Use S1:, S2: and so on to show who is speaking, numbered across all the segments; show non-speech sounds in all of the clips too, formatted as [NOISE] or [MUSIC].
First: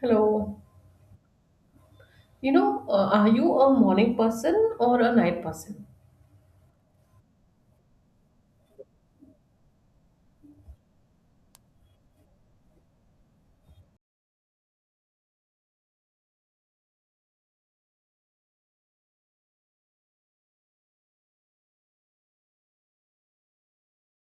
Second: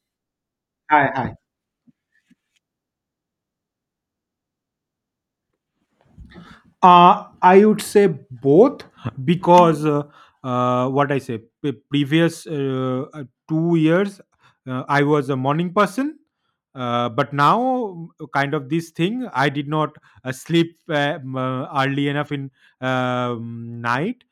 S1: Hello.
S2: Hi, hi.
S1: Are you a morning person or a night person?
S2: I would say both because what I say, previous 2 years, I was a morning person. But now, kind of this thing, I did not sleep early enough in night.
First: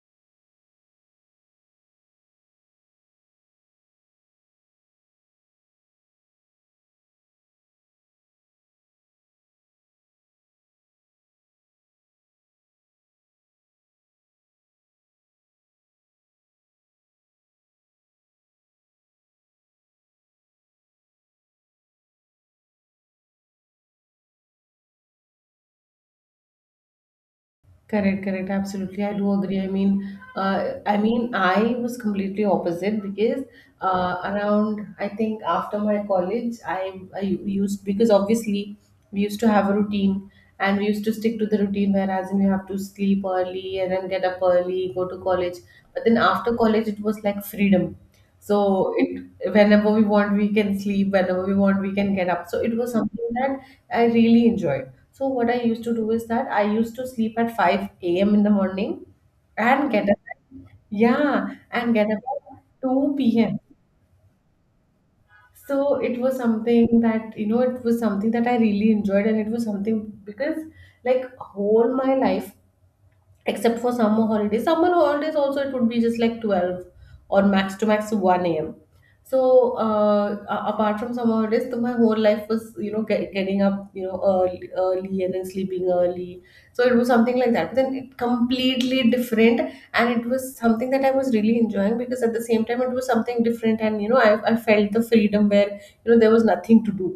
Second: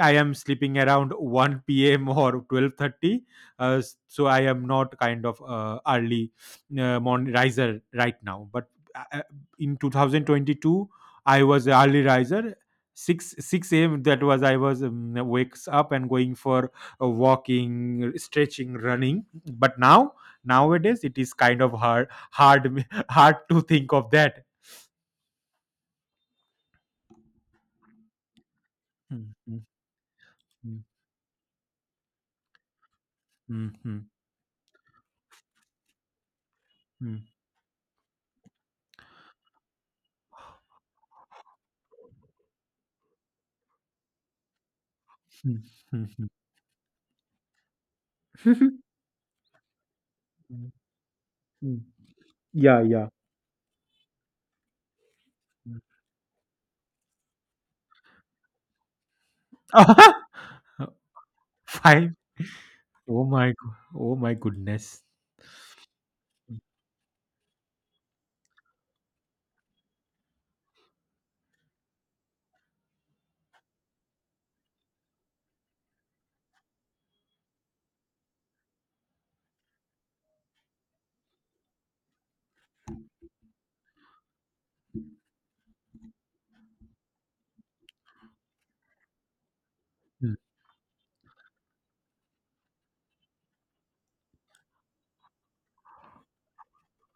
S2: I am sleeping around one p.m. or 12:30, so I am not kind of early morning riser right now. But uh, uh, in 2022 I was a early riser. 6 a.m., that was I was wakes up and going for walking, stretching, running. But now nowadays it is kind of hard [LAUGHS] hard to think of that.
S1: Correct, correct. Absolutely, I do
S2: Mm,
S1: agree.
S2: mm,
S1: I mean, I was completely opposite because
S2: mm, mm,
S1: around I think after my college, I
S2: mm,
S1: I
S2: mm,
S1: used because obviously we used to have a routine and we used to stick to the routine. Whereas in you have to sleep early and then get up early, go to college.
S2: mm,
S1: But then
S2: mm,
S1: after college, it was like freedom.
S2: mm.
S1: So it whenever we want, we
S2: Mm,
S1: can sleep. Whenever we
S2: mm.
S1: want, we can get up. So it
S2: Yeah,
S1: was
S2: yeah.
S1: something that I really enjoyed. So what I used to do is that I used to sleep at 5 a.m. in the morning and get up.
S2: [LAUGHS]
S1: Yeah, and get
S2: Five.
S1: up at
S2: Oh
S1: 2
S2: my,
S1: p.m.
S2: go- oh my goodness.
S1: So it was something that, you know, it was something that I really enjoyed and it was something because like whole my life except for summer holidays. Summer holidays also it would be just like 12 or max to max 1 a.m. So apart from summer holidays, so my whole life was you know getting up you know early, early and then sleeping early. So it was something like that. But then it completely different, and it
S2: Mm,
S1: was something that I was really enjoying because at the same time it was something different, and you know I felt the freedom where you know there was nothing to do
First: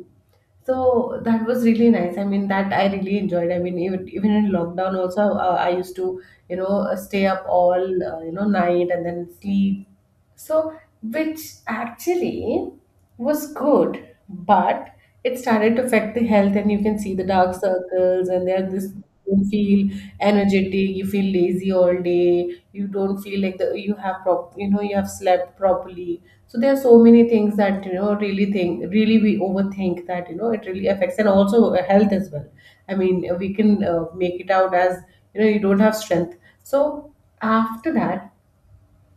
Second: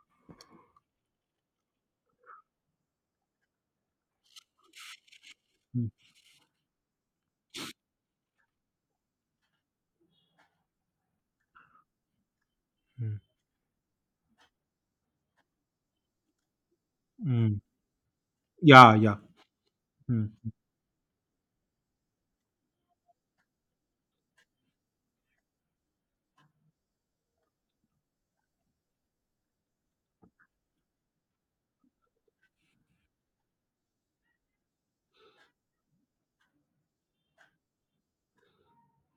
S1: so that was really nice. I mean, that I really enjoyed. I mean, even in lockdown also, I
S2: mm,
S1: used to, you know, stay up all, night and then sleep so, which actually
S2: mm,
S1: was good, but it started to affect the health, and you can see the dark
S2: mm.
S1: circles, and there this
S2: Yeah, yeah.
S1: you feel
S2: Mm.
S1: energetic, you feel lazy all day, you don't feel like the, you have you know you have slept properly. So there are so many things that you know really think really we overthink that you know it really affects and also health as well. I mean we can make it out as you know you don't have strength. So after that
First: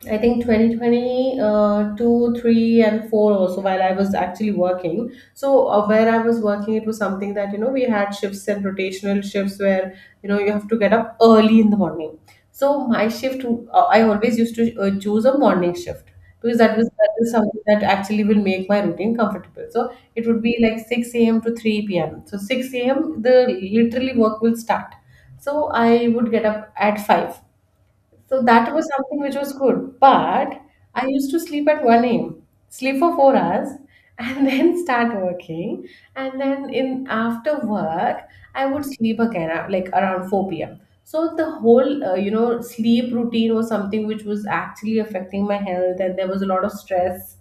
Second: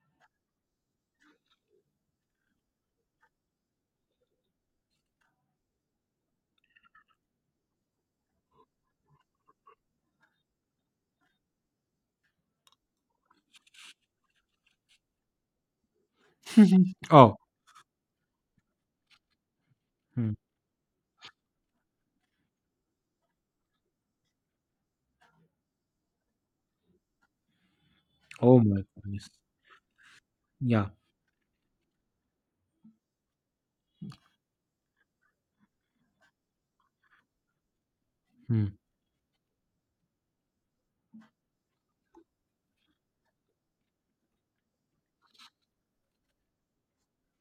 S1: I think 2020, 2, 3, and 4 also, while I was actually working. So, where I was working, it was something that, you know, we had shifts and rotational shifts where, you know, you have to get up early in the morning. So, my shift, I always used to choose a morning shift because that is
S2: Oh,
S1: something that actually will make my routine comfortable. So, it
S2: mm.
S1: would be like 6 a.m. to 3 p.m. So, 6 a.m., the literally work will start. So, I would get up at 5 so
S2: Oh
S1: that
S2: my
S1: was something
S2: goodness.
S1: which was good. But
S2: Yeah,
S1: I used to sleep at 1 a.m., sleep for 4 hours, and [LAUGHS] then start working. And then in after work, I
S2: mm.
S1: would sleep again, like around 4 p.m. So the whole, sleep routine was something which was actually affecting my health, and there was a lot of stress.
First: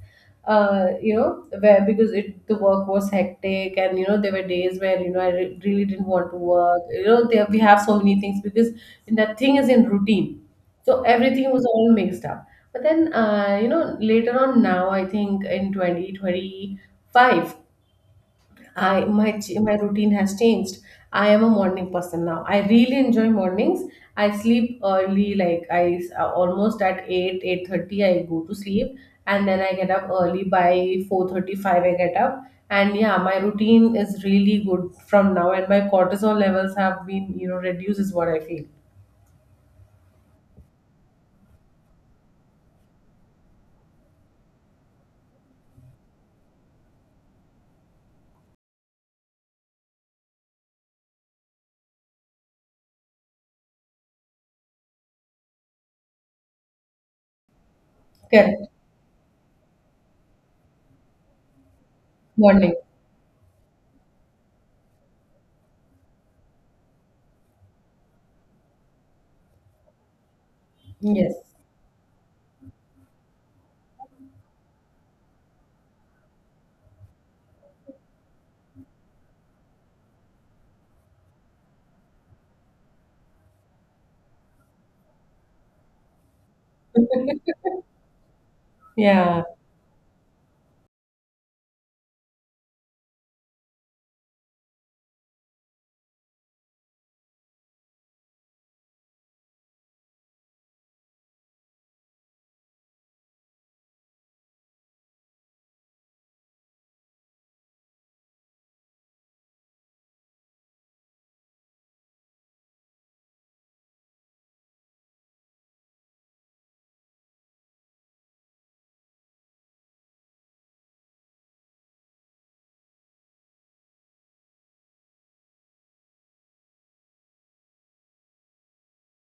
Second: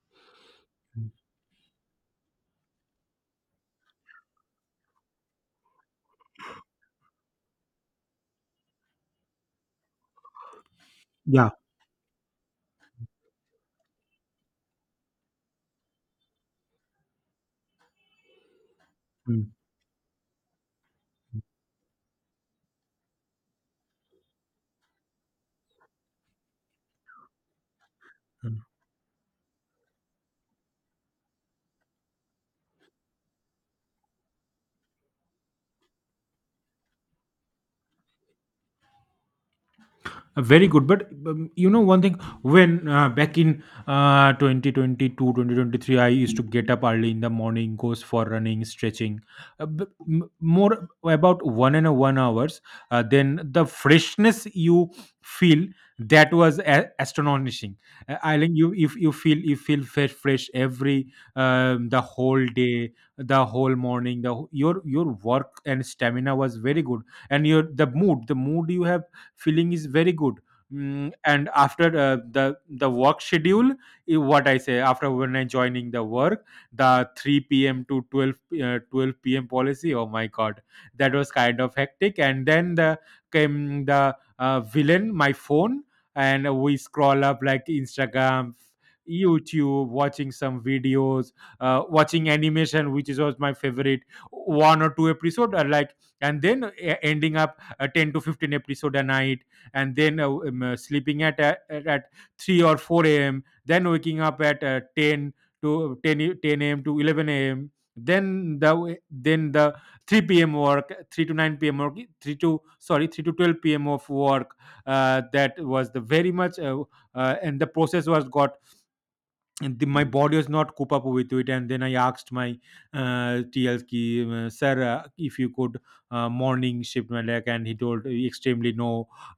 S2: Mm.
S1: You know, where because it the work was hectic, and you know there were days where you know really didn't want to work. You know, there we have so many things because that thing is in routine so
S2: Yeah.
S1: everything was all mixed up. But then, you know, later on now, I think in 2025,
S2: Mm,
S1: my routine has changed. I am a morning person now. I really enjoy mornings. I sleep early, like almost at 8, 8:30, I go to
S2: mm.
S1: sleep. And then I get up early by 4:35, I get up. And yeah, my routine is really good from now. And my cortisol levels have been, you know, reduced is what I feel.
S2: Very good. But one thing, when back in 2022, I used to get up early in the morning, goes for running, stretching, more about one and a one hours. Then the freshness you feel, that was astonishing. I think
S1: Correct.
S2: you, if you feel fresh, fresh every the whole
S1: Morning.
S2: day, the whole morning. Your work and stamina was very good, and your the mood you have feeling is very good.
S1: Yes.
S2: And after the work schedule, what I say after when I joining the work, the 3 p.m to 12, 12 p.m policy, oh my god, that was kind of hectic. And then the came the villain, my phone, and we scroll up like Instagram,
S1: Yeah.
S2: YouTube, watching some videos, watching animation which is was my favorite, one or two episode are like, and then ending up 10 to 15 episode a night. And then sleeping at, at 3 or 4 a.m, then waking up at 10 to 10 a.m to 11 a.m, then then the 3 p.m work, 3 to 9 p.m work, 3 to 12 p.m of work. That was the very much and the process was got, and my body was not cope up with it, and then I asked my tl ki, sir, if you could morning shift my leg, and he told extremely no.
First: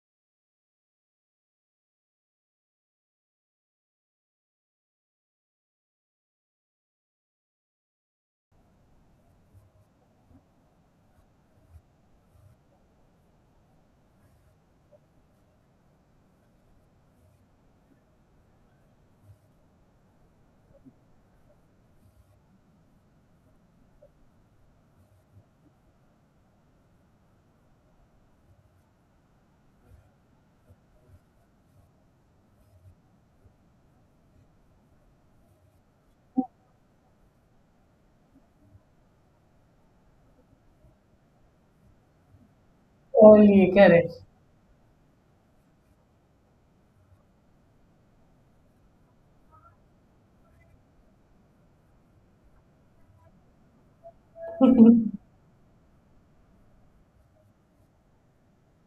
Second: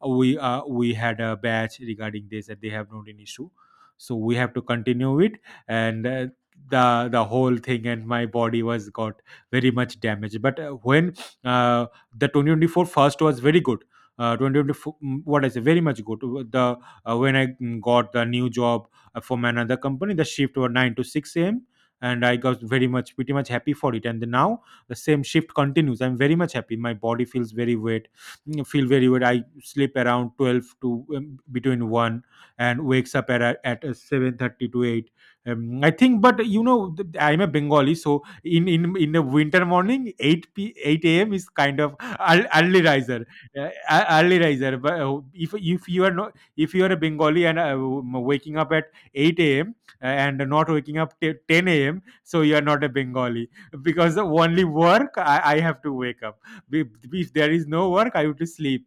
S2: We had a batch regarding this that they have not an issue, so we have to continue it, and the the whole thing, and my body was got very much damaged. But when uh, the 2024 first was very good, 2024, what I say very much good, the when I mm, got the new job from another company. The shift was 9 to 6 a.m. And I got very much, pretty much happy for it. And then now the same shift continues. I'm very much happy. My body feels very wet, feel very wet. I sleep around 12 to between 1, and wakes up at, 7:30 to 8. I think, but you know, I'm a Bengali, so in the winter morning, 8 a.m. is kind of early riser, uh,
S1: Oli, cara.
S2: early riser. But if you are not, if you are a Bengali and waking up at 8 a.m. and not waking up till 10 a.m. So you are not a Bengali because the only work,
S1: [LAUGHS]
S2: I have to wake up. If there is no work, I would sleep.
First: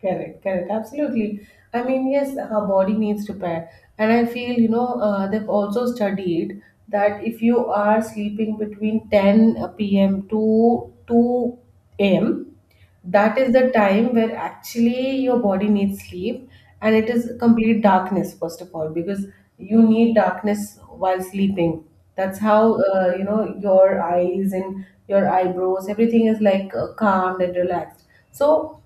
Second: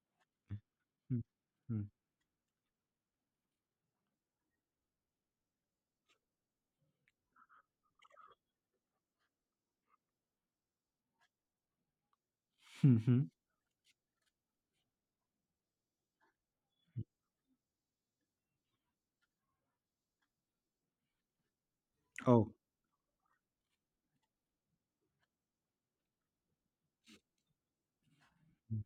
S1: Correct, correct,
S2: Mm,
S1: absolutely.
S2: mm,
S1: I
S2: mm.
S1: mean, yes, her body needs repair. And I feel, you know, they've also studied that if you are sleeping between 10 p.m. to 2 a.m.,
S2: Mm-hmm.
S1: that is the time where actually your body needs sleep and it is complete darkness, first of all, because you need darkness while sleeping. That's
S2: Oh,
S1: how, you know, your eyes and your eyebrows, everything is like calmed and relaxed. So,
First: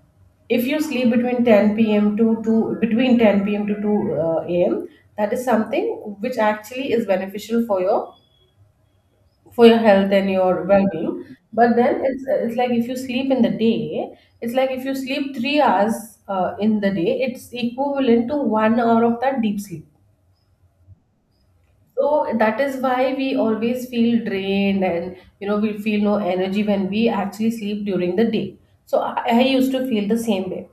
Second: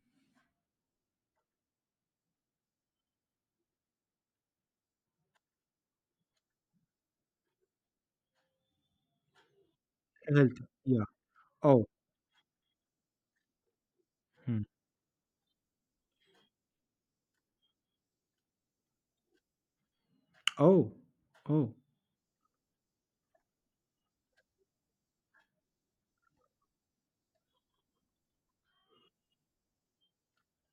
S1: if you sleep between 10 p.m. to 2 between 10 p.m. to 2 a.m. that is something which actually is beneficial for your health and your
S2: health. Yeah.
S1: well-being, but
S2: Oh.
S1: then it's like if you sleep in the day, it's
S2: Mm,
S1: like if you sleep 3 hours in the day, it's equivalent to 1 hour of that deep sleep.
S2: oh. Oh.
S1: So that is why we always feel drained and you know we feel no energy when we actually sleep during the day. So I used to feel the same way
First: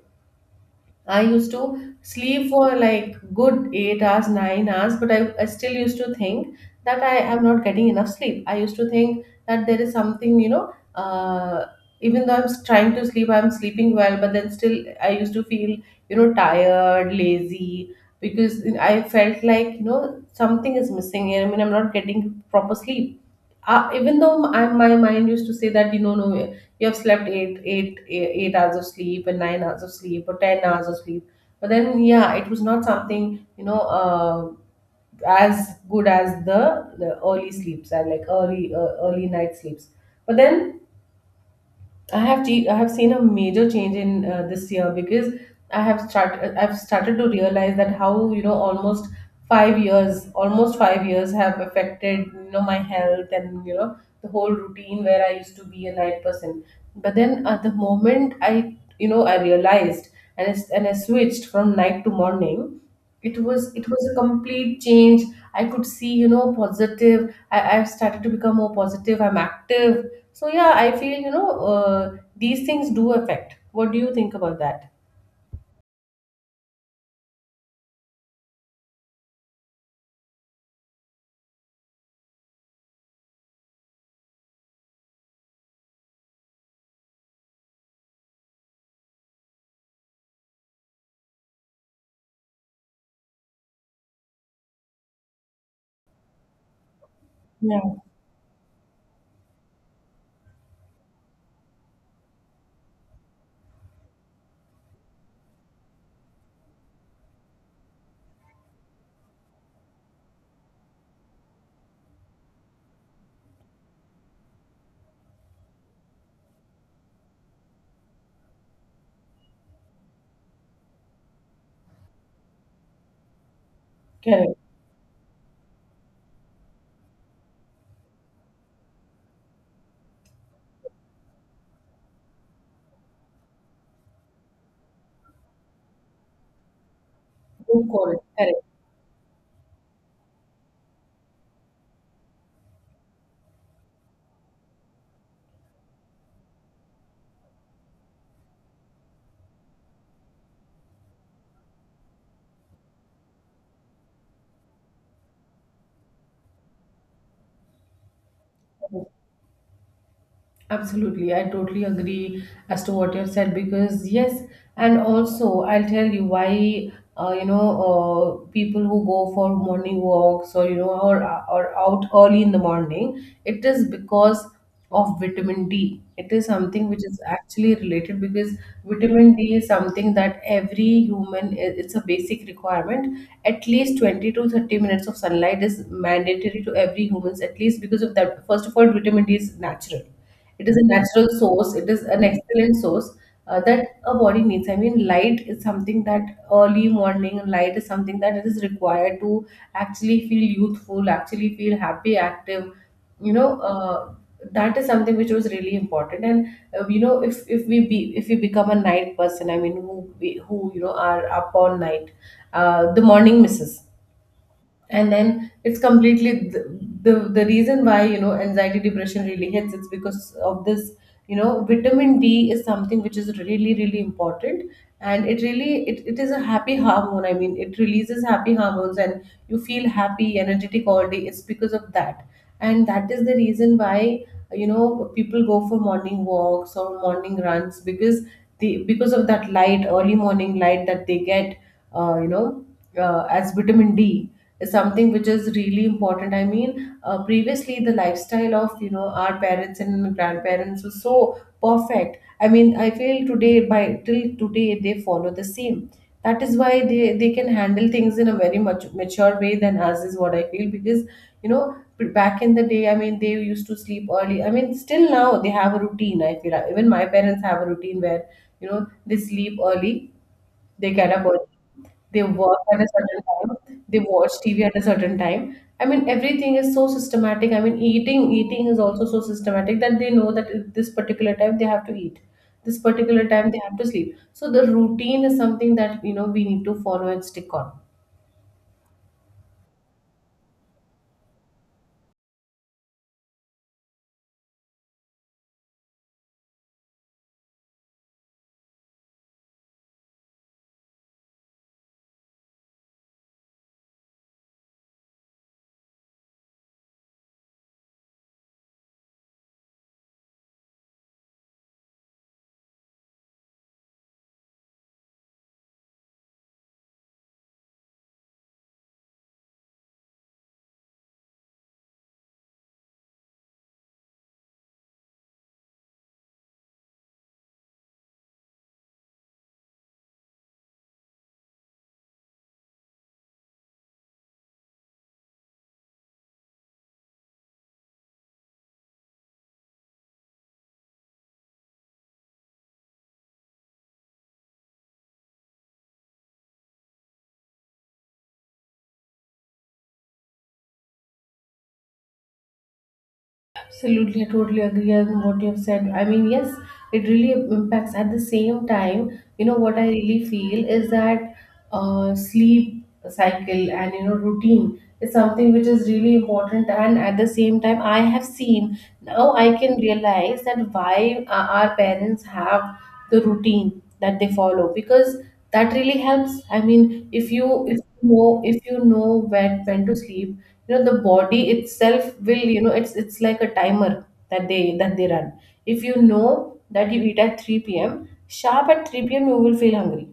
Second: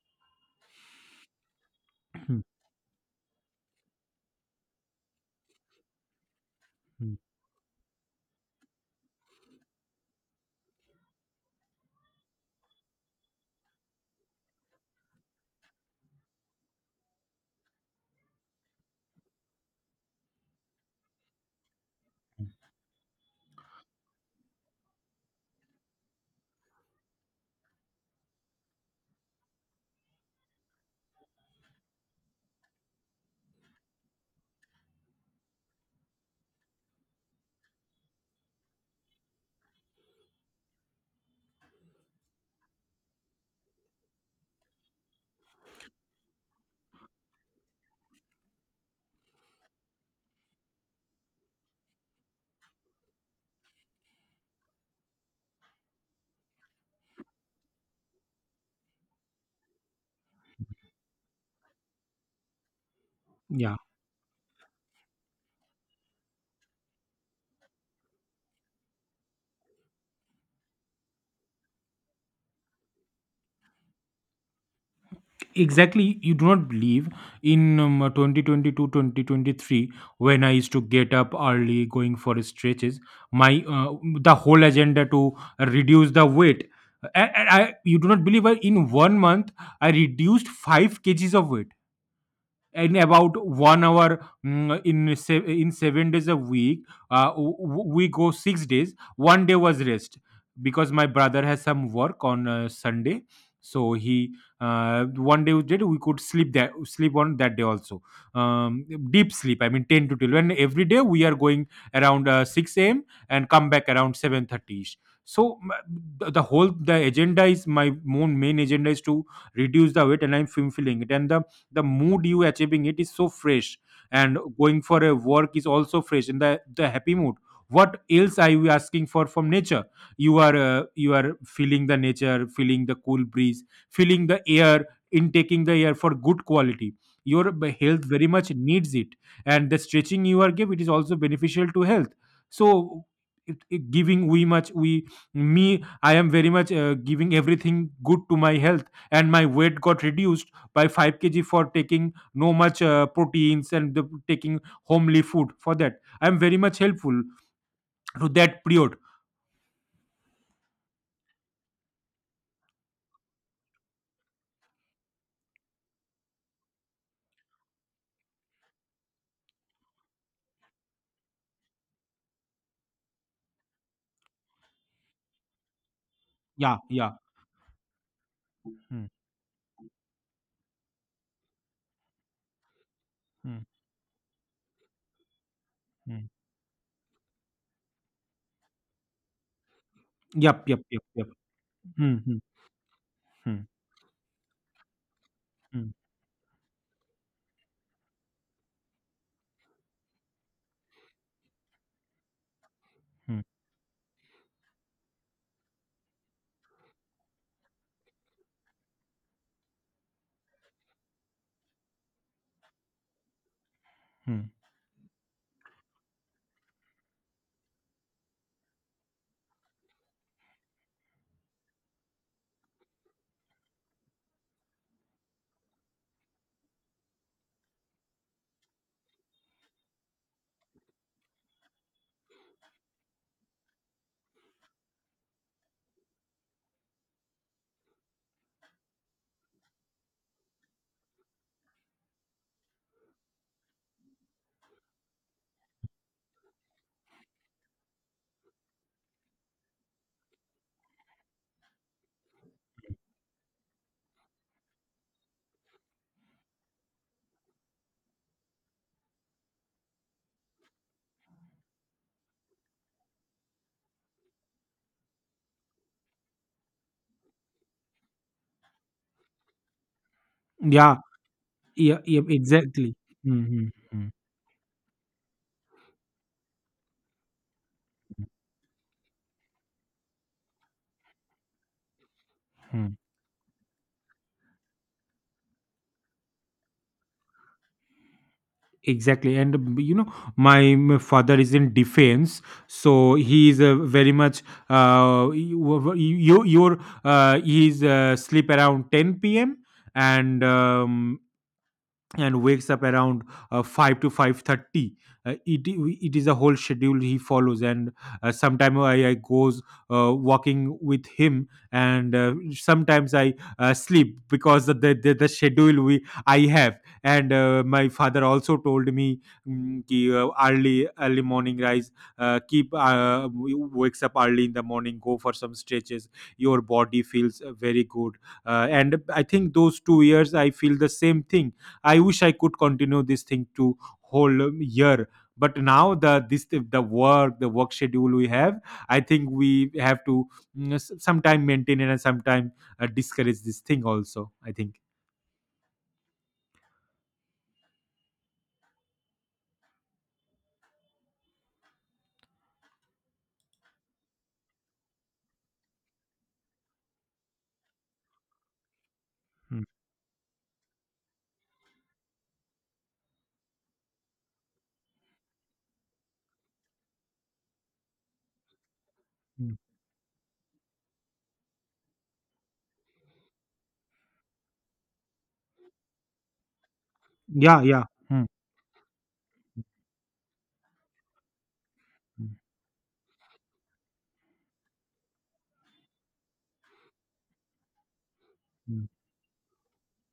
S1: I used to
S2: Mm,
S1: sleep for like good 8 hours, 9 hours, but I still used to think that I
S2: mm.
S1: am not getting enough sleep. I used to think that there is something, you know, even though trying to sleep, I'm sleeping well, but then still I used to feel, you know, tired, lazy, because I felt like, you know, something is missing. I mean, I'm not getting proper sleep even though my mind used to say that you know no you have slept 8 hours of sleep and 9 hours of sleep or 10 hours of sleep, but then yeah it was not something you know as good as the early sleeps and like early night sleeps. But then I have seen a major change in this year because I've started to realize that how you know almost 5 years have affected you know my health and you know the whole routine where I used to be a night person. But then at the moment I realized, and I switched from night to morning, it was
S2: Yeah.
S1: it was a complete change. I could see, you know, positive. I've started to become more positive. I'm active. So yeah, I feel, you know, these things do affect. What do you think about that?
S2: Exactly, you do not believe in 2022 when I used to get up early going for stretches, my the whole agenda to reduce the weight. And, and i you do not believe, I, in one month I reduced 5 kgs of weight in about one hour, in 7 days a week.
S1: Yeah,
S2: We go 6 days, one day was rest, because my brother has some work on Sunday, so he one day we did, we could sleep that sleep on that day also, um, deep sleep, I mean 10 to 12, and every day we are going around 6 a.m and come back around 7:30 ish. so m- the whole, the agenda is my main agenda is to reduce the weight, and I'm fulfilling it, and the mood you achieving it is so fresh, and
S1: correct.
S2: going for a work is also fresh in the happy mood. What else are you asking for from nature? You are feeling the nature, feeling the cool breeze, feeling the air, intaking the air for good quality, your
S1: Good
S2: health
S1: call.
S2: very much
S1: Correct.
S2: needs it. And the stretching you are give, it is also beneficial to health. So it giving we much we me, I am very much giving everything good to my health, and my weight got reduced by 5 kg for taking no much proteins, and the, taking homely food, for that I am very much helpful to that period.
S1: Absolutely, I totally agree as to what you have said because yes, and also I'll tell you why you know people who go for morning walks or you know or out early in the morning, it is because of vitamin D. It is
S2: Yeah,
S1: something which
S2: yeah.
S1: is actually related because
S2: Hmm,
S1: vitamin D is something that every human it's a basic requirement.
S2: hmm,
S1: At least 20 to 30 minutes of sunlight is
S2: hmm.
S1: mandatory to every humans at least because of that. First of all, vitamin D is natural. It
S2: Yep,
S1: is
S2: yep,
S1: a
S2: yep,
S1: natural
S2: yep.
S1: source. It is
S2: Hmm,
S1: an
S2: hmm.
S1: excellent source
S2: Hmm,
S1: that a body needs. I mean, light is
S2: hmm,
S1: something that early morning light is something that it is required to actually feel youthful, actually feel happy, active. You
S2: hmm,
S1: know, that is something which was really important. And you know, if we become a night person, I mean, who you know are up all night, the morning misses,
S2: hmm.
S1: and then it's completely the reason why you know anxiety depression really hits, it's because of this you know vitamin D is something which is really really important. And it really it is a happy hormone. I mean it releases happy hormones and you feel happy energetic all day, it's because of that. And that is the reason why you know people go for morning walks or morning runs because the because of that light, early morning light that they get you know as vitamin D is something which is really important. I mean, previously the lifestyle of you know our parents and grandparents was so perfect. I mean, I feel today by till today they follow the same. That is why they can handle things in a very much mature way than us is what I feel because you know back in the day I mean they used to sleep early I mean still now they have a routine I feel. Even my parents have a routine where you know they sleep early, they
S2: Yeah,
S1: get up early,
S2: yeah,
S1: they
S2: yeah,
S1: work at a
S2: exactly.
S1: certain
S2: Hmm, hmm.
S1: time, they
S2: Hmm,
S1: watch TV at a certain time. I mean, everything is so systematic. I mean, eating is also so systematic that they know that at this particular time they have to eat, this
S2: hmm.
S1: particular time they have to sleep. So the routine is something that you know we need to follow and stick on.
S2: Exactly, and you know, my father is in defense, so he is very much, you, you your he's sleep around 10 p.m, and um, and wakes up around 5 to 5:30. uh, it, it is a whole schedule he follows, and sometimes I goes walking with him, and sometimes I sleep because of the schedule we I have. And my father also told me, ki, early morning rise, wakes up early in the morning, go for some stretches, your body feels very good. And I think those 2 years I feel the same thing. I wish I could continue this thing to whole year, but now the work schedule we have, I think we have to sometime maintain it, and sometime discourage this thing also, I think.
S1: Absolutely, I totally agree on what you have said. I mean, yes, it really impacts. At the same time,
S2: Mm,
S1: what I really feel is that sleep cycle and, routine is something which is really important. And at the same time, I have seen now I
S2: mm.
S1: can realize that why our parents have the routine that they follow because that really helps. I mean, if
S2: Yeah,
S1: you if
S2: yeah.
S1: you
S2: Mm,
S1: know if you know when to sleep, the body itself
S2: mm,
S1: will, it's like a timer that they run. If you know that you eat at 3 p.m. sharp, at
S2: mm,
S1: 3 p.m. you will feel hungry.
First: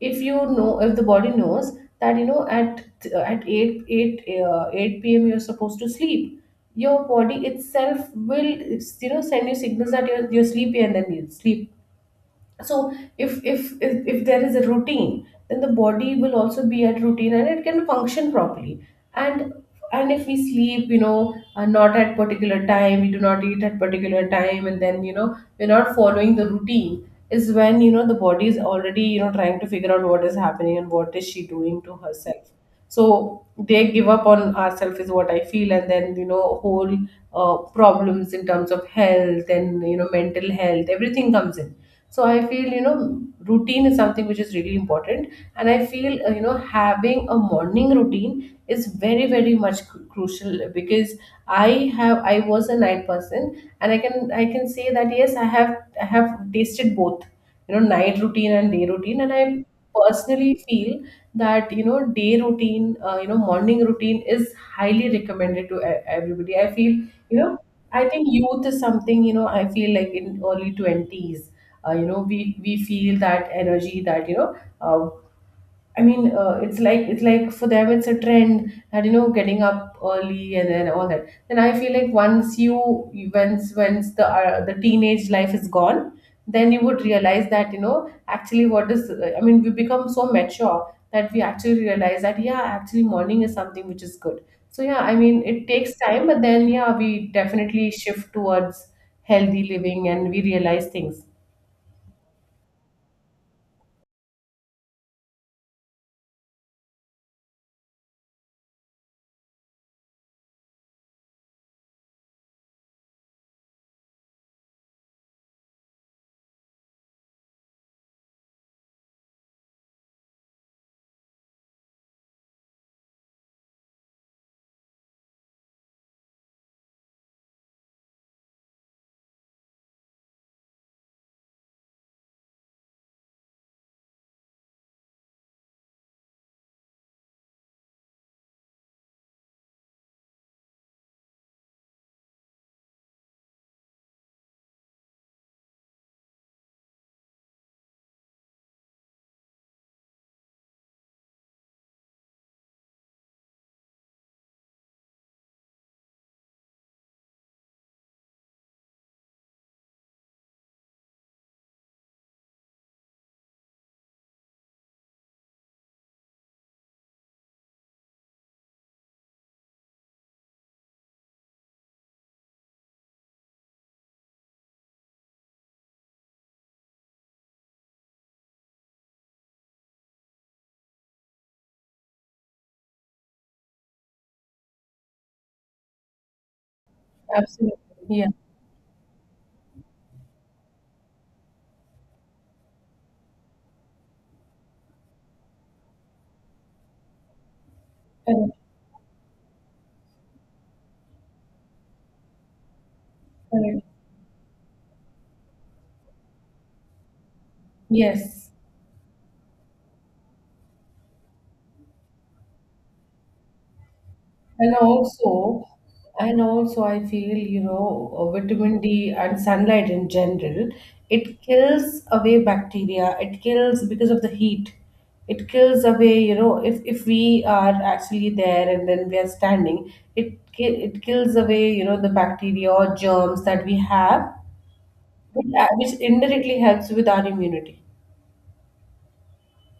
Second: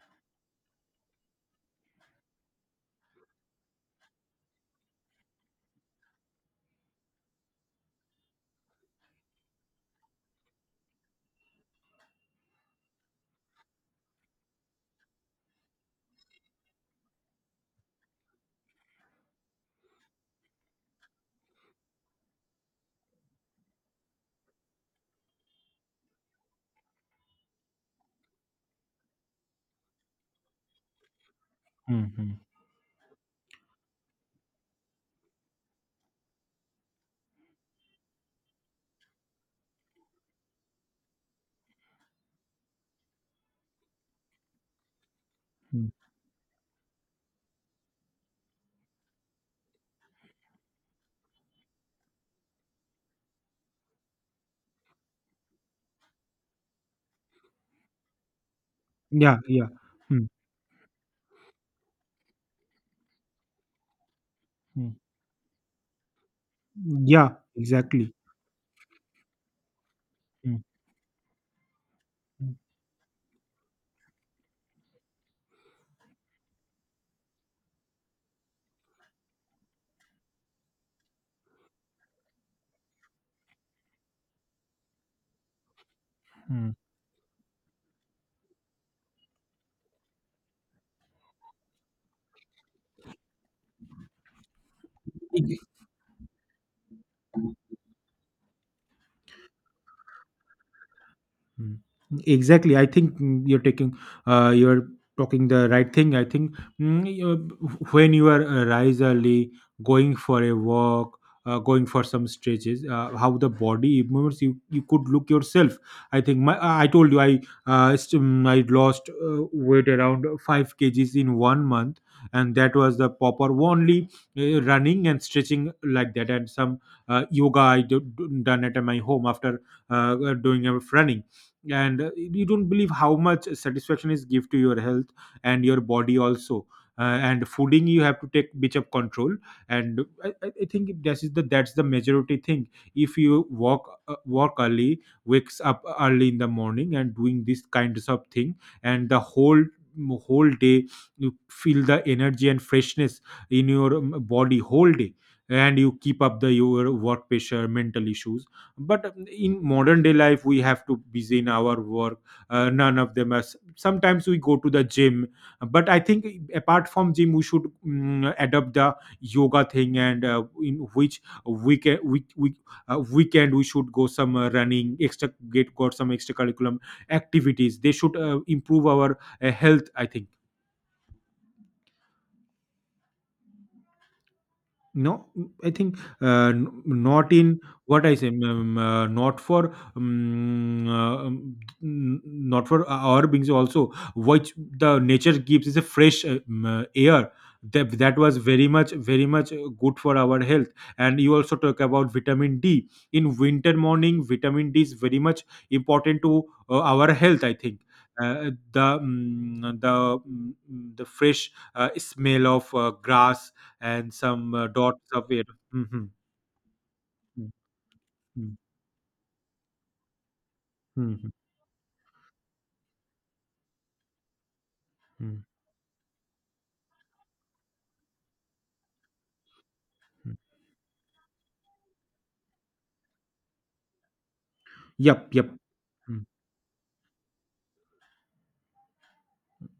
S1: If you know, if the body knows that, at 8 p.m. you're supposed to sleep, your body itself will, send you signals that you're sleepy and then you sleep. So if there is a routine, then the body will also be at routine and it can function properly. And and if we sleep, not at particular time, we do not eat at particular time, and then, we're not following the routine, is when, the body is already, trying to figure out what is happening and what is she doing to
S2: mm, mm,
S1: herself. So they give up on ourselves is what I feel, and then, whole problems in terms of health and, mental health, everything comes in. So I feel, routine is something which is really important. And I
S2: mm.
S1: feel, having a morning routine is very very much crucial because I have I was a night person, and I can say that yes, I have tasted both, night routine and day routine, and
S2: Yeah,
S1: I
S2: yeah. Mm,
S1: personally feel that, you know day routine you know morning routine is
S2: mm.
S1: highly recommended to everybody, I feel.
S2: Yeah,
S1: you know I
S2: exactly.
S1: think youth is something, I feel like in
S2: Mm,
S1: early 20s, we
S2: mm,
S1: we feel that energy that, uh, I mean, it's like for them it's a trend that, getting up early and then all that. Then I feel like once you once once the teenage life is gone, then
S2: mm.
S1: you would realize that, actually, what is I mean, we become so mature that we actually realize that yeah, actually morning is something which is good. So yeah, I mean, it takes time, but then yeah, we definitely shift towards healthy living and we realize things.
S2: Mm. Exactly. I think, you're talking the right thing. I think, mm, you- when you are rise early, going for a walk, going for some stretches, how the body moves, you could look yourself. I think my I told you, I lost weight around five kgs in one month, and that was the proper only running and stretching like that, and some yoga I do, done at my home after doing a running. And you don't believe how much satisfaction is give to your health and your body also. uh, and fooding you have to take bit of control, and I think this is the that's the majority thing. If you walk walk early, wakes up early in the morning, and doing this kinds of thing, and the whole day you feel the energy and freshness in your body whole day, and you keep up the your work pressure mental issues. But in modern day life we have to busy in our work, none of them us, sometimes we go to the gym. But I think, apart from gym, we should adopt the yoga thing, and in which weekend weekend we should go some running extra, get got some extracurriculum activities, they should improve our health, I think. No, I think, not in
S1: Absolutely.
S2: what I
S1: Yeah.
S2: say, not for not for our beings also. What the nature gives is a fresh air. That was
S1: Correct.
S2: very much very much good for our health, and you also talk about vitamin D. In winter
S1: Correct.
S2: morning vitamin D is very much important to our health, I think.
S1: Yes.
S2: uh, the mm, the mm, the fresh smell of grass and some
S1: And
S2: dots of it.
S1: also,
S2: Mhm.
S1: I feel,
S2: Hmm. Hmm.
S1: vitamin D and sunlight in general,
S2: Mhm.
S1: it kills away bacteria. It kills because of the heat.
S2: Mm,
S1: It kills away, if we are actually there and then we are standing,
S2: mm.
S1: it it kills away, the bacteria or germs that we have,
S2: Yep,
S1: but,
S2: yep.
S1: which indirectly helps with our immunity.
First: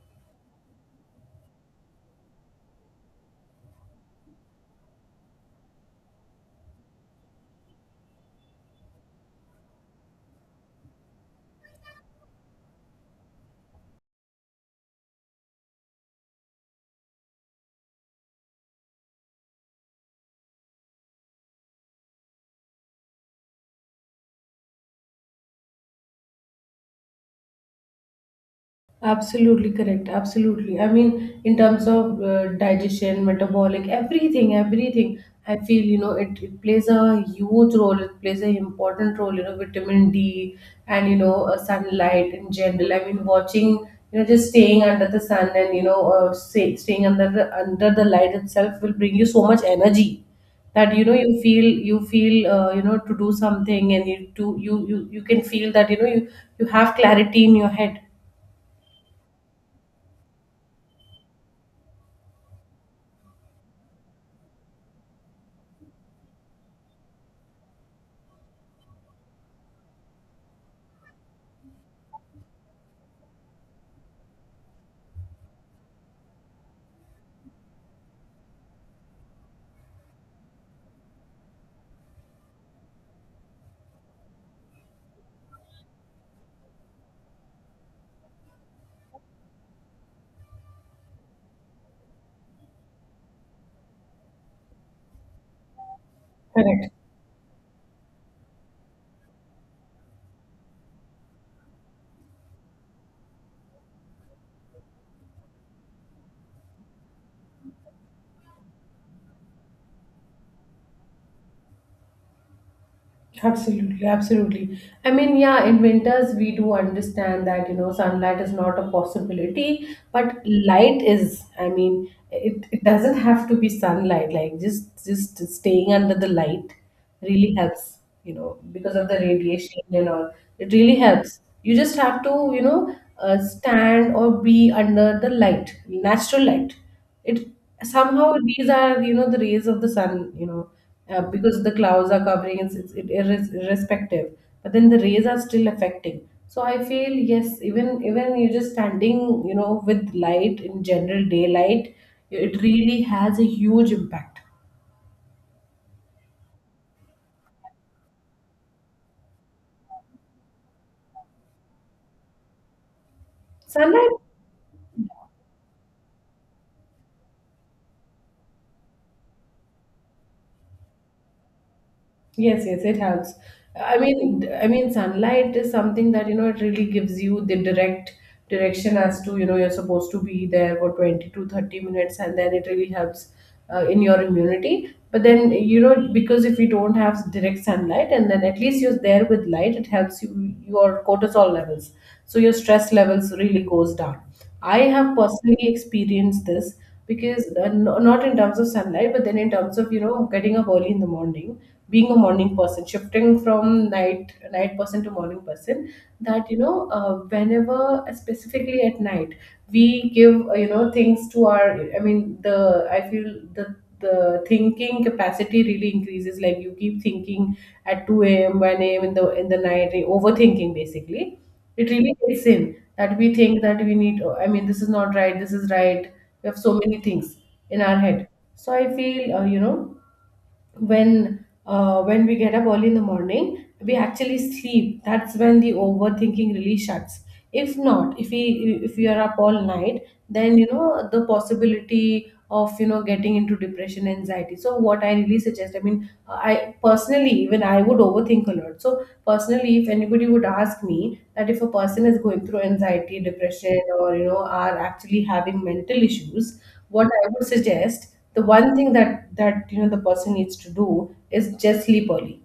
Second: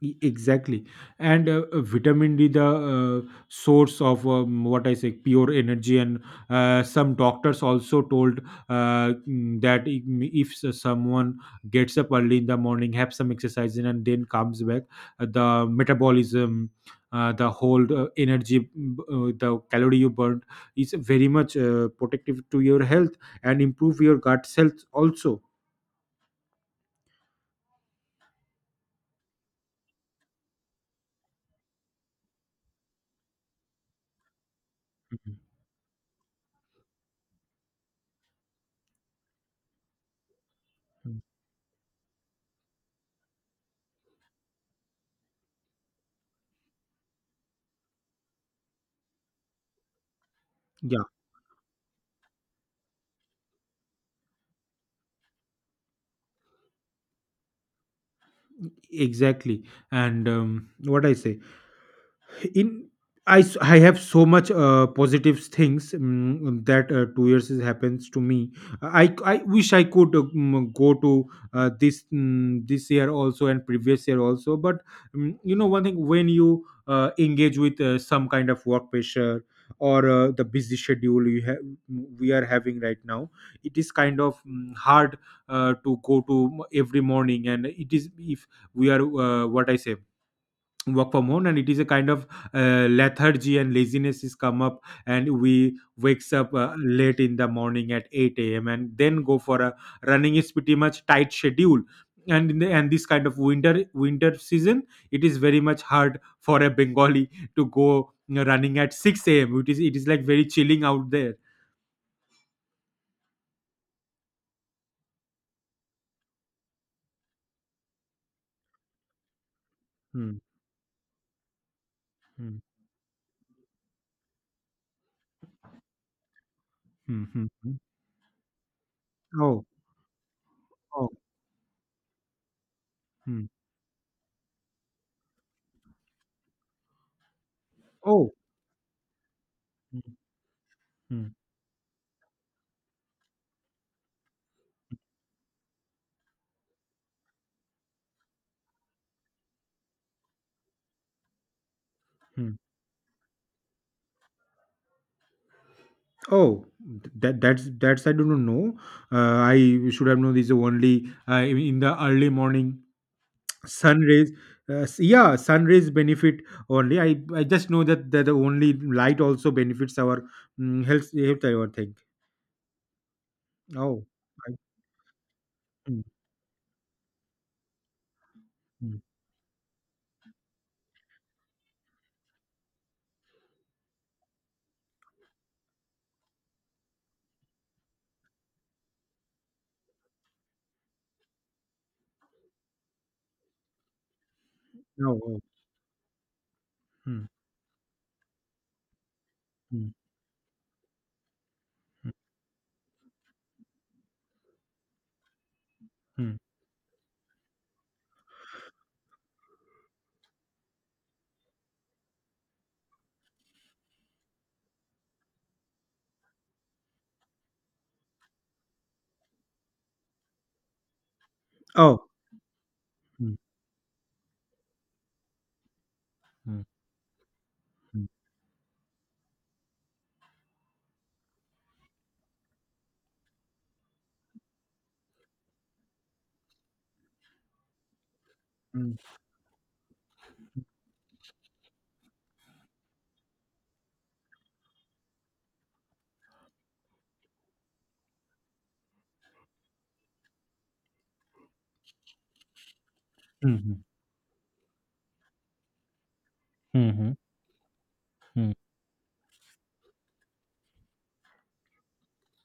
S2: Exactly, and vitamin D, the uh, source of what I say, pure energy, and some doctors also told that if s- someone gets up early in the morning, have some exercise, and then comes back, the metabolism, the whole energy, the calorie you burned is very much protective to your health, and improve your gut health also.
S1: Absolutely correct. Absolutely. I mean, in terms of digestion, metabolic, everything, everything.
S2: Mhm.
S1: I feel, it plays a huge role. It plays an important role. Vitamin D and,
S2: Mhm.
S1: sunlight in general. I mean, watching, just staying under the sun and, staying under the light itself will bring you so much energy, that,
S2: Yeah,
S1: you feel to do something, and you can feel that, you you have clarity in your head.
S2: exactly. And what I say, in I have so much positive things, that 2 years is happens to me. I wish I could, go to this, this year also, and previous year also. But you know, one thing, when you engage with some kind of work pressure, or the busy schedule you have, we are having right now, it is kind of hard to go to every morning. And it is, if we are, what I say, work from home, and it is a kind of lethargy and laziness is come up, and we wakes up
S1: Correct.
S2: late in the morning at 8 a.m. and then go for a running is pretty much tight schedule. And this kind of winter season, it is very much hard for a Bengali to go, you know, running at 6 a.m. It is like very chilling out there.
S1: Absolutely, absolutely. I mean, yeah, in winters we do understand that, sunlight is not a possibility,
S2: Hmm,
S1: but light is. I mean,
S2: hmm,
S1: it doesn't have to be sunlight, like just staying under the light
S2: hmm, hmm,
S1: really
S2: hmm.
S1: helps, because of the
S2: Oh,
S1: radiation and all. It really
S2: oh.
S1: helps. You just have to,
S2: Hmm.
S1: stand or be under the light, natural light. It
S2: Oh.
S1: somehow, these are, the rays of the
S2: Hmm,
S1: sun,
S2: hmm,
S1: because the clouds are covering, it's irrespective. But then the rays are still affecting. So I feel, yes, even you're just standing, with light in general, daylight,
S2: hmm.
S1: it really has a huge impact.
S2: Oh, that's I don't know. I should have known this only in the early morning sun
S1: Sunlight.
S2: rays. Yeah, sun rays benefit only. I just know that, the only light also benefits our health. Health, I would think.
S1: Yes, yes, it helps. I
S2: Oh.
S1: mean,
S2: I,
S1: I mean, sunlight is
S2: mm,
S1: something that, it really gives you the direct direction
S2: mm.
S1: as to, you're supposed to be there for 20 to 30 minutes, and then it really helps in your immunity. But then, because if you don't have direct sunlight, and then at least you're there with light, it helps you your cortisol levels, so your stress levels really goes down. I have
S2: Oh, oh.
S1: personally experienced this,
S2: Mm,
S1: because not in terms of sunlight, but then in terms of,
S2: mm,
S1: getting up early in the morning, being a morning person, shifting from night person to morning person.
S2: mm.
S1: That, whenever, specifically at night, we give, things to our. I mean, the I feel the thinking capacity really increases. Like you keep thinking at 2 a.m., 1 a.m. in the night, overthinking basically, it
S2: Oh.
S1: really gets in that we
S2: Mm,
S1: think that we need oh, I mean, this is not right, this is right. We have
S2: mm,
S1: so many things in our head, so I feel, when when we get up early in the morning, we actually sleep. That's when the overthinking really shuts. If not, if we if
S2: mm,
S1: we are up all night, then, the possibility of, getting into depression, anxiety. So what I really suggest, I mean, I personally, even I would overthink a lot. So personally, if anybody would ask me that if a person is going through anxiety,
S2: mm,
S1: depression,
S2: mm,
S1: or, are actually having mental issues,
S2: mm, mm,
S1: what
S2: mm,
S1: I would suggest, the
S2: mm,
S1: one thing that that the person needs to do is just sleep early.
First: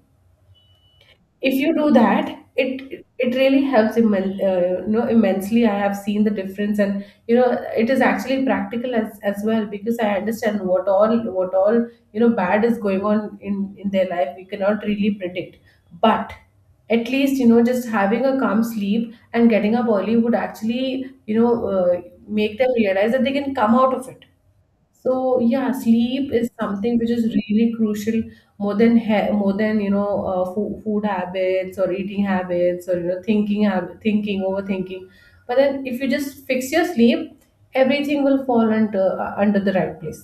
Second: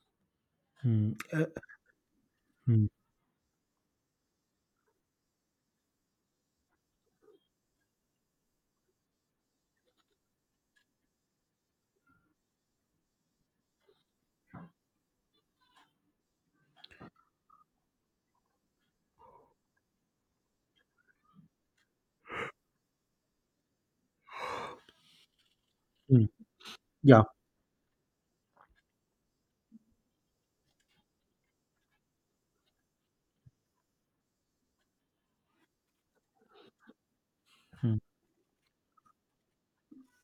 S2: mm,
S1: If you do that,
S2: mm,
S1: it really helps, immensely. I have seen the difference, and, it is actually practical as well, because I understand what all bad is going on in their life. We cannot really predict, but at least, just having a calm sleep and getting up early would actually, make them realize that they can come out of it. So yeah,
S2: mm.
S1: sleep is something which
S2: Yeah.
S1: is really crucial, more than more than, food habits, or eating habits, or, thinking overthinking. But then if you just fix your sleep,
S2: Hmm.
S1: everything will fall under the right place.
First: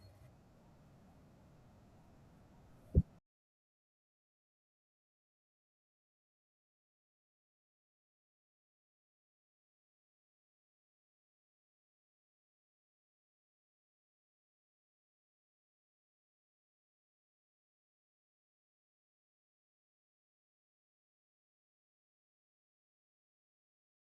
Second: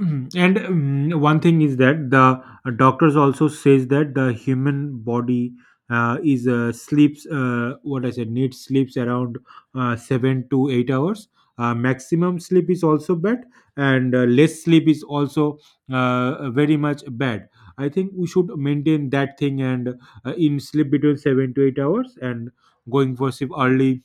S2: Mm. And one thing is that the doctors also says that the human body is sleeps what I said needs sleeps around 7 to 8 hours. Maximum sleep is also bad, and less sleep is also very much bad. I think we should maintain that thing and in sleep between 7 to 8 hours, and going for sleep early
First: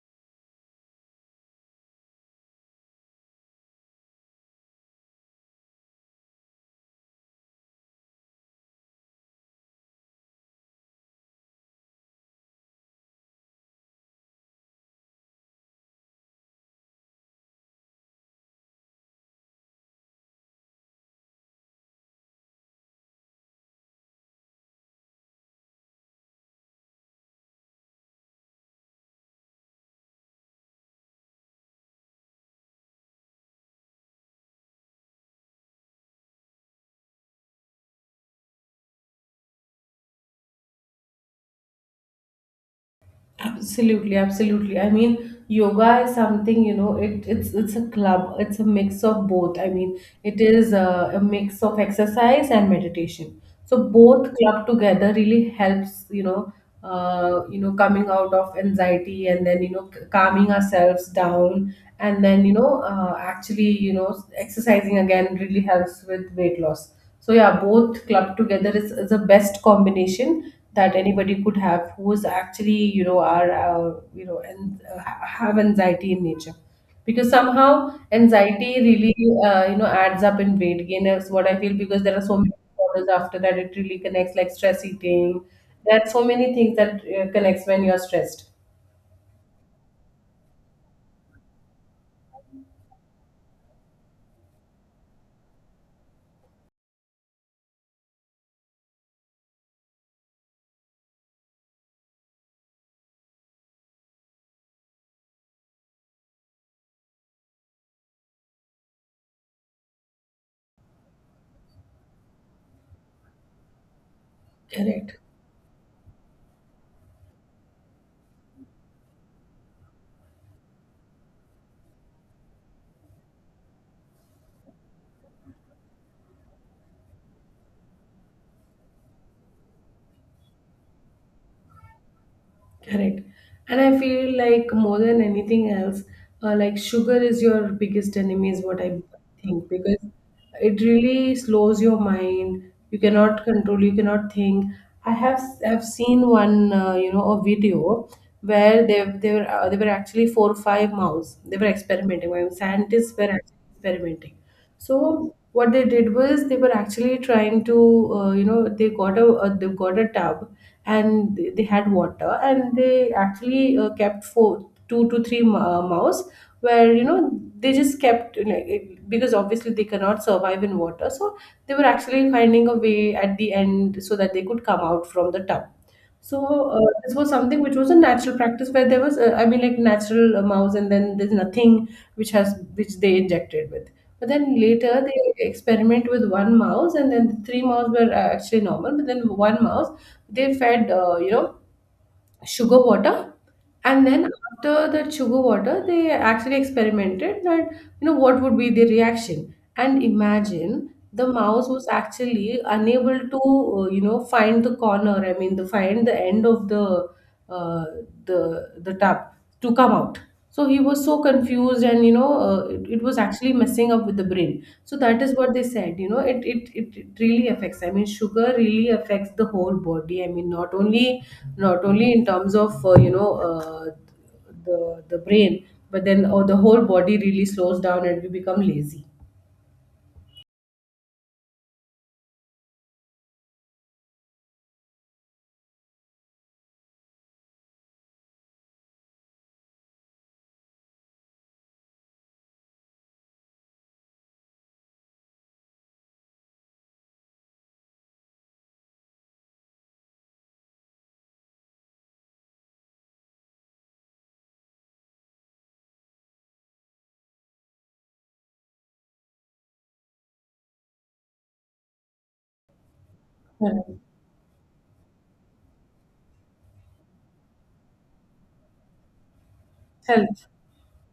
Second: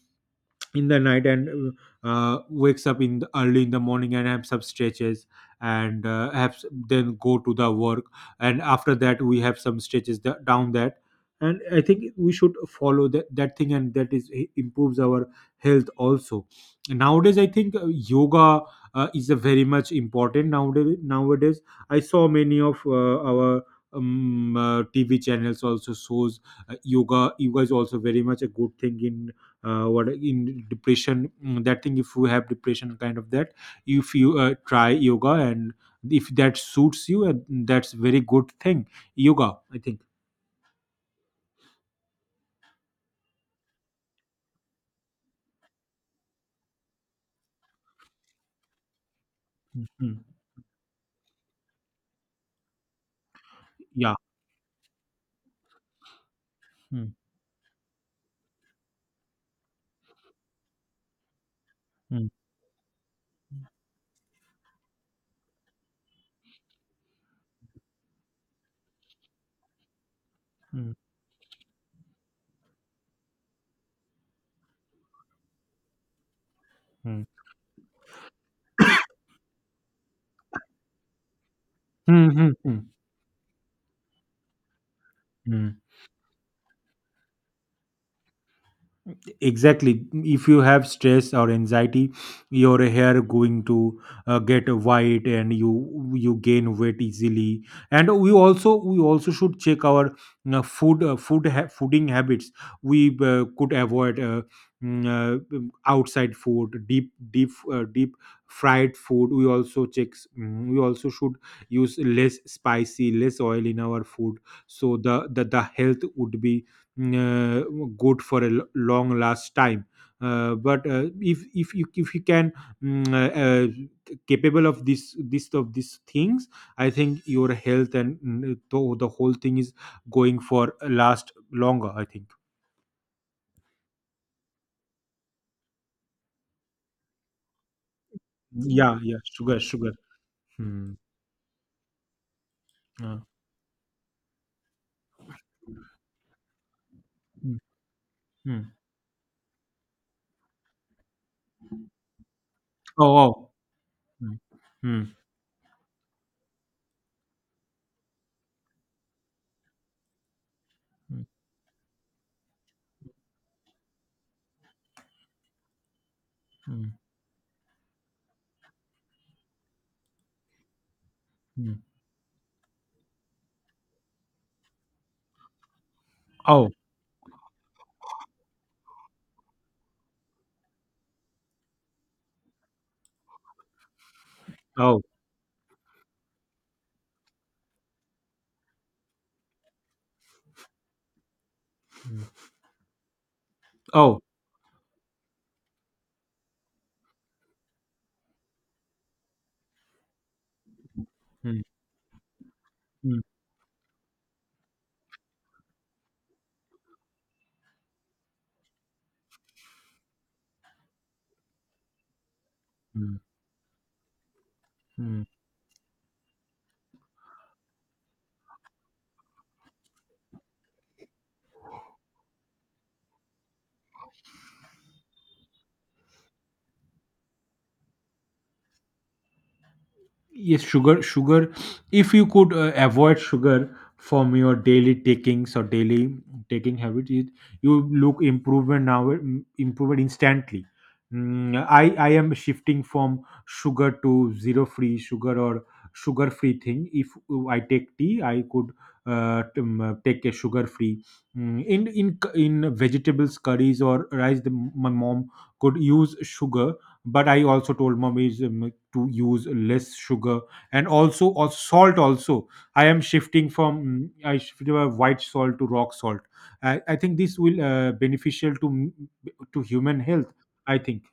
S2: in the night, and wakes up in the, early in the morning and have some stretches and then go to the work, and after that we have some stretches down that. And I think we should follow that thing, and that is improves our health also. Nowadays I think yoga is a very much important. Nowadays, I saw many of our TV channels also shows yoga. Yoga is also very much a good thing in, what, in depression, that thing. If you have depression kind of that, if you try yoga, and if that suits you, that's very good thing, yoga, I think.
S1: Absolutely, absolutely. I mean, yoga is something, it's a club. It's a mix of both. I mean,
S2: Mm,
S1: it is a mix of exercise and meditation. So
S2: yeah.
S1: both club together really helps,
S2: Mm,
S1: coming out of anxiety, and then, calming ourselves down, and
S2: mm,
S1: then, actually, exercising again really helps with weight loss. So yeah, both club together is the best combination
S2: mm,
S1: that anybody could have, who is actually, are, and, have anxiety in nature,
S2: mm.
S1: because somehow anxiety really, adds up in weight gain, is what I feel, because there are
S2: Mm,
S1: so many
S2: mm, mm,
S1: disorders after that, it really connects, like stress eating.
S2: mm.
S1: There are so many things that connects when you're stressed.
S2: Exactly. If you have stress or anxiety, your hair going to get white, and you gain weight easily. And we also should check our, you know, food, fooding habits. We could avoid, outside food, deep fried food. We also checks, we also should use less spicy, less oil in our food, so
S1: Correct.
S2: the health would be uh, good for a long last time. But if you can, mm, uh, uh, capable of this this of these things, I think your health, and the whole thing, is going for last longer, I think.
S1: Correct. And I feel like more than anything else, like sugar is your biggest enemy, is what
S2: Yeah,
S1: I
S2: yeah,
S1: think,
S2: sugar.
S1: because it
S2: Hmm.
S1: really slows your mind. You
S2: Uh,
S1: cannot control, you cannot think. I have seen one, a
S2: mm,
S1: video
S2: mm.
S1: where they were actually four or five mouse. They were experimenting. When scientists
S2: Oh,
S1: were
S2: oh.
S1: actually experimenting.
S2: Mm, mm,
S1: So what they did was they were actually trying to, they got a tub,
S2: mm,
S1: and they had water, and they actually kept four two to three mouse, where,
S2: mm,
S1: they just kept, because obviously they cannot survive in water, so they
S2: mm.
S1: were actually finding a way at the end so that they could come out from the tub. So
S2: Oh,
S1: this was something which was a natural practice, where there was, I mean, like natural mouse, and then there's nothing which they injected with. But then later
S2: oh.
S1: they experiment with one mouse, and then the three mouse were, actually normal, but then one mouse they fed,
S2: Mm.
S1: sugar water. And
S2: Oh.
S1: then after that sugar water, they actually experimented that, what would be the reaction, and imagine, the
S2: Mm,
S1: mouse was actually unable
S2: mm,
S1: to, find the corner, I mean, the find the end of uh, the tub, to come out. So he was so confused, and, it was
S2: mm,
S1: actually messing up with the brain. So that
S2: mm.
S1: is what they said, it really affects. I mean, sugar really affects the whole body. I mean, not only in terms of, the brain, but then, oh, the whole body really slows down and we become lazy.
S2: Yes, sugar, if you could avoid sugar from your daily takings, or daily taking habit, it, you look improvement now, improvement instantly. Mm. I am shifting from sugar to zero free sugar, or sugar free thing. If I take tea, I could take a sugar free. Mm. In vegetables curries or rice, the, my mom could use sugar, but I also told mom is, to use less sugar, and also or salt also. I am shifting from
S1: Correct.
S2: mm, I shifted white salt to rock salt. I think this will beneficial to to human health,
S1: Health.
S2: I think.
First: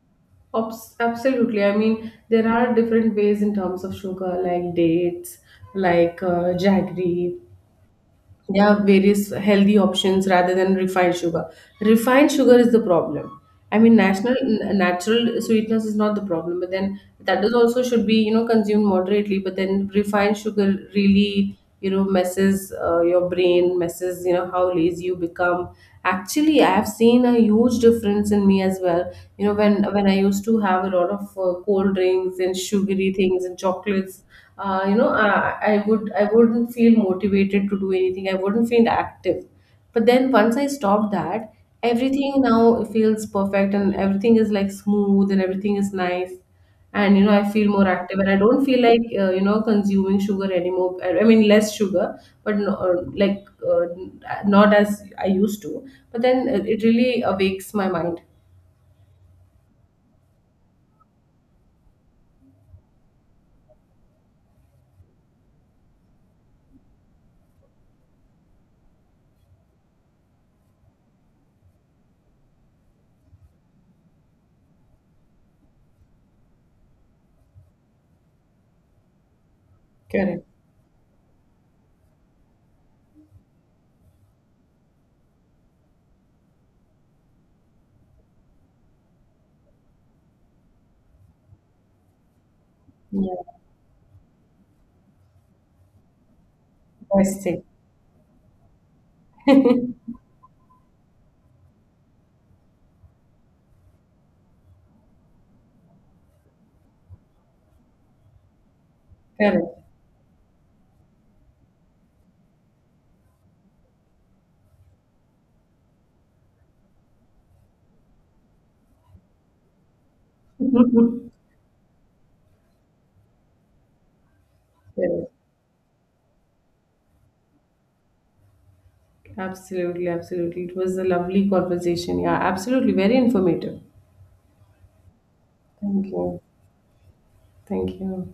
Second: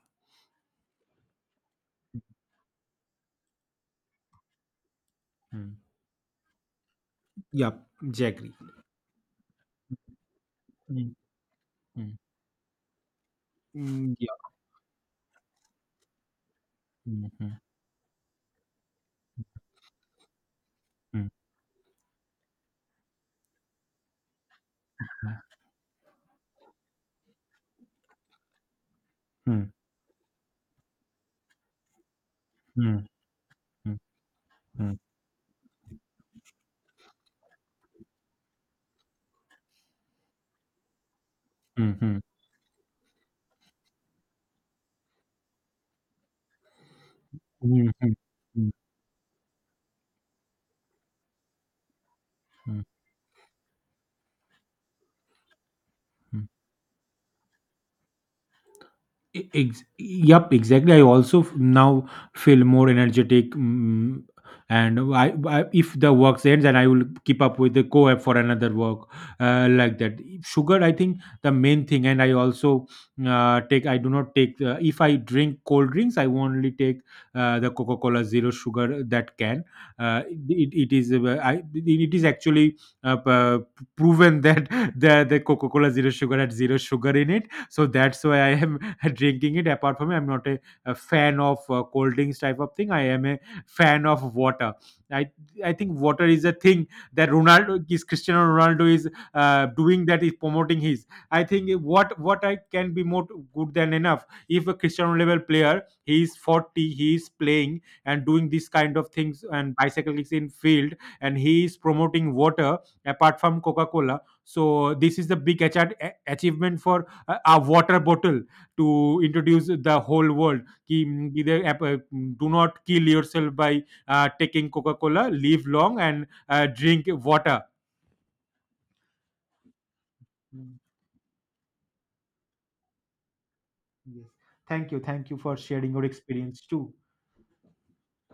S1: Absolutely. I mean, there are different ways in terms of sugar, like dates,
S2: Mm.
S1: like jaggery.
S2: Yeah, exactly.
S1: There are various healthy options rather than
S2: Mm.
S1: refined sugar.
S2: Mm.
S1: Refined sugar is the problem. I mean,
S2: Mm, yeah.
S1: natural sweetness is not the problem, but then
S2: Mm,
S1: that is
S2: mm,
S1: also should be, consumed moderately. But then refined sugar really, messes your brain, messes, how lazy you become. Actually, I have seen a huge difference in me as well.
S2: mm,
S1: When I used to have a lot of cold drinks and
S2: mm, mm,
S1: sugary things and
S2: mm,
S1: chocolates, uh, you
S2: mm,
S1: know I, I wouldn't feel motivated to do anything, I wouldn't feel active. But then once I stopped that,
S2: mm,
S1: everything now feels perfect, and everything is like smooth, and everything is nice. And, I feel
S2: mm,
S1: more
S2: mm, mm,
S1: active, and I
S2: mm,
S1: don't
S2: mm.
S1: feel like, consuming sugar anymore, I mean less sugar. But no,
S2: Mm.
S1: like, uh, not as I used to. But then it really awakes my mind.
S2: Yup, exactly. I also now feel more energetic, and I if the work ends, and I will keep up with the co-op for another work, like that. Sugar, I think, the main thing. And I also take. I do not take. If I drink cold drinks, I only take the Coca Cola Zero Sugar, that can. Uh,
S1: Correct.
S2: it is actually uh, p- proven that [LAUGHS] the Coca Cola Zero Sugar had zero sugar in it [LAUGHS] so that's why I am [LAUGHS] drinking it. Apart from it, I'm not a, fan of cold drinks type of thing. I am a
S1: Yeah,
S2: fan of water. I i think water is a thing that
S1: best thing.
S2: ronaldo is Cristiano Ronaldo is
S1: [LAUGHS]
S2: doing, that is promoting his. I think, what I can be more good than enough, if a Cristiano level player, he is 40, he is playing and doing these kind of things and
S1: Correct.
S2: bicycles in field, and he is promoting water apart from Coca-Cola, so this is the big achievement for a water bottle to introduce the whole world, ki,
S1: [LAUGHS]
S2: the do not kill yourself by taking Coca Cola.
S1: Correct.
S2: Live long and drink water.
S1: Absolutely, absolutely. It
S2: Mm.
S1: was a lovely conversation. Yeah, absolutely. Very informative.
S2: Yes. Thank you. Thank you for sharing your
S1: Thank you.
S2: experience too.
S1: Thank you.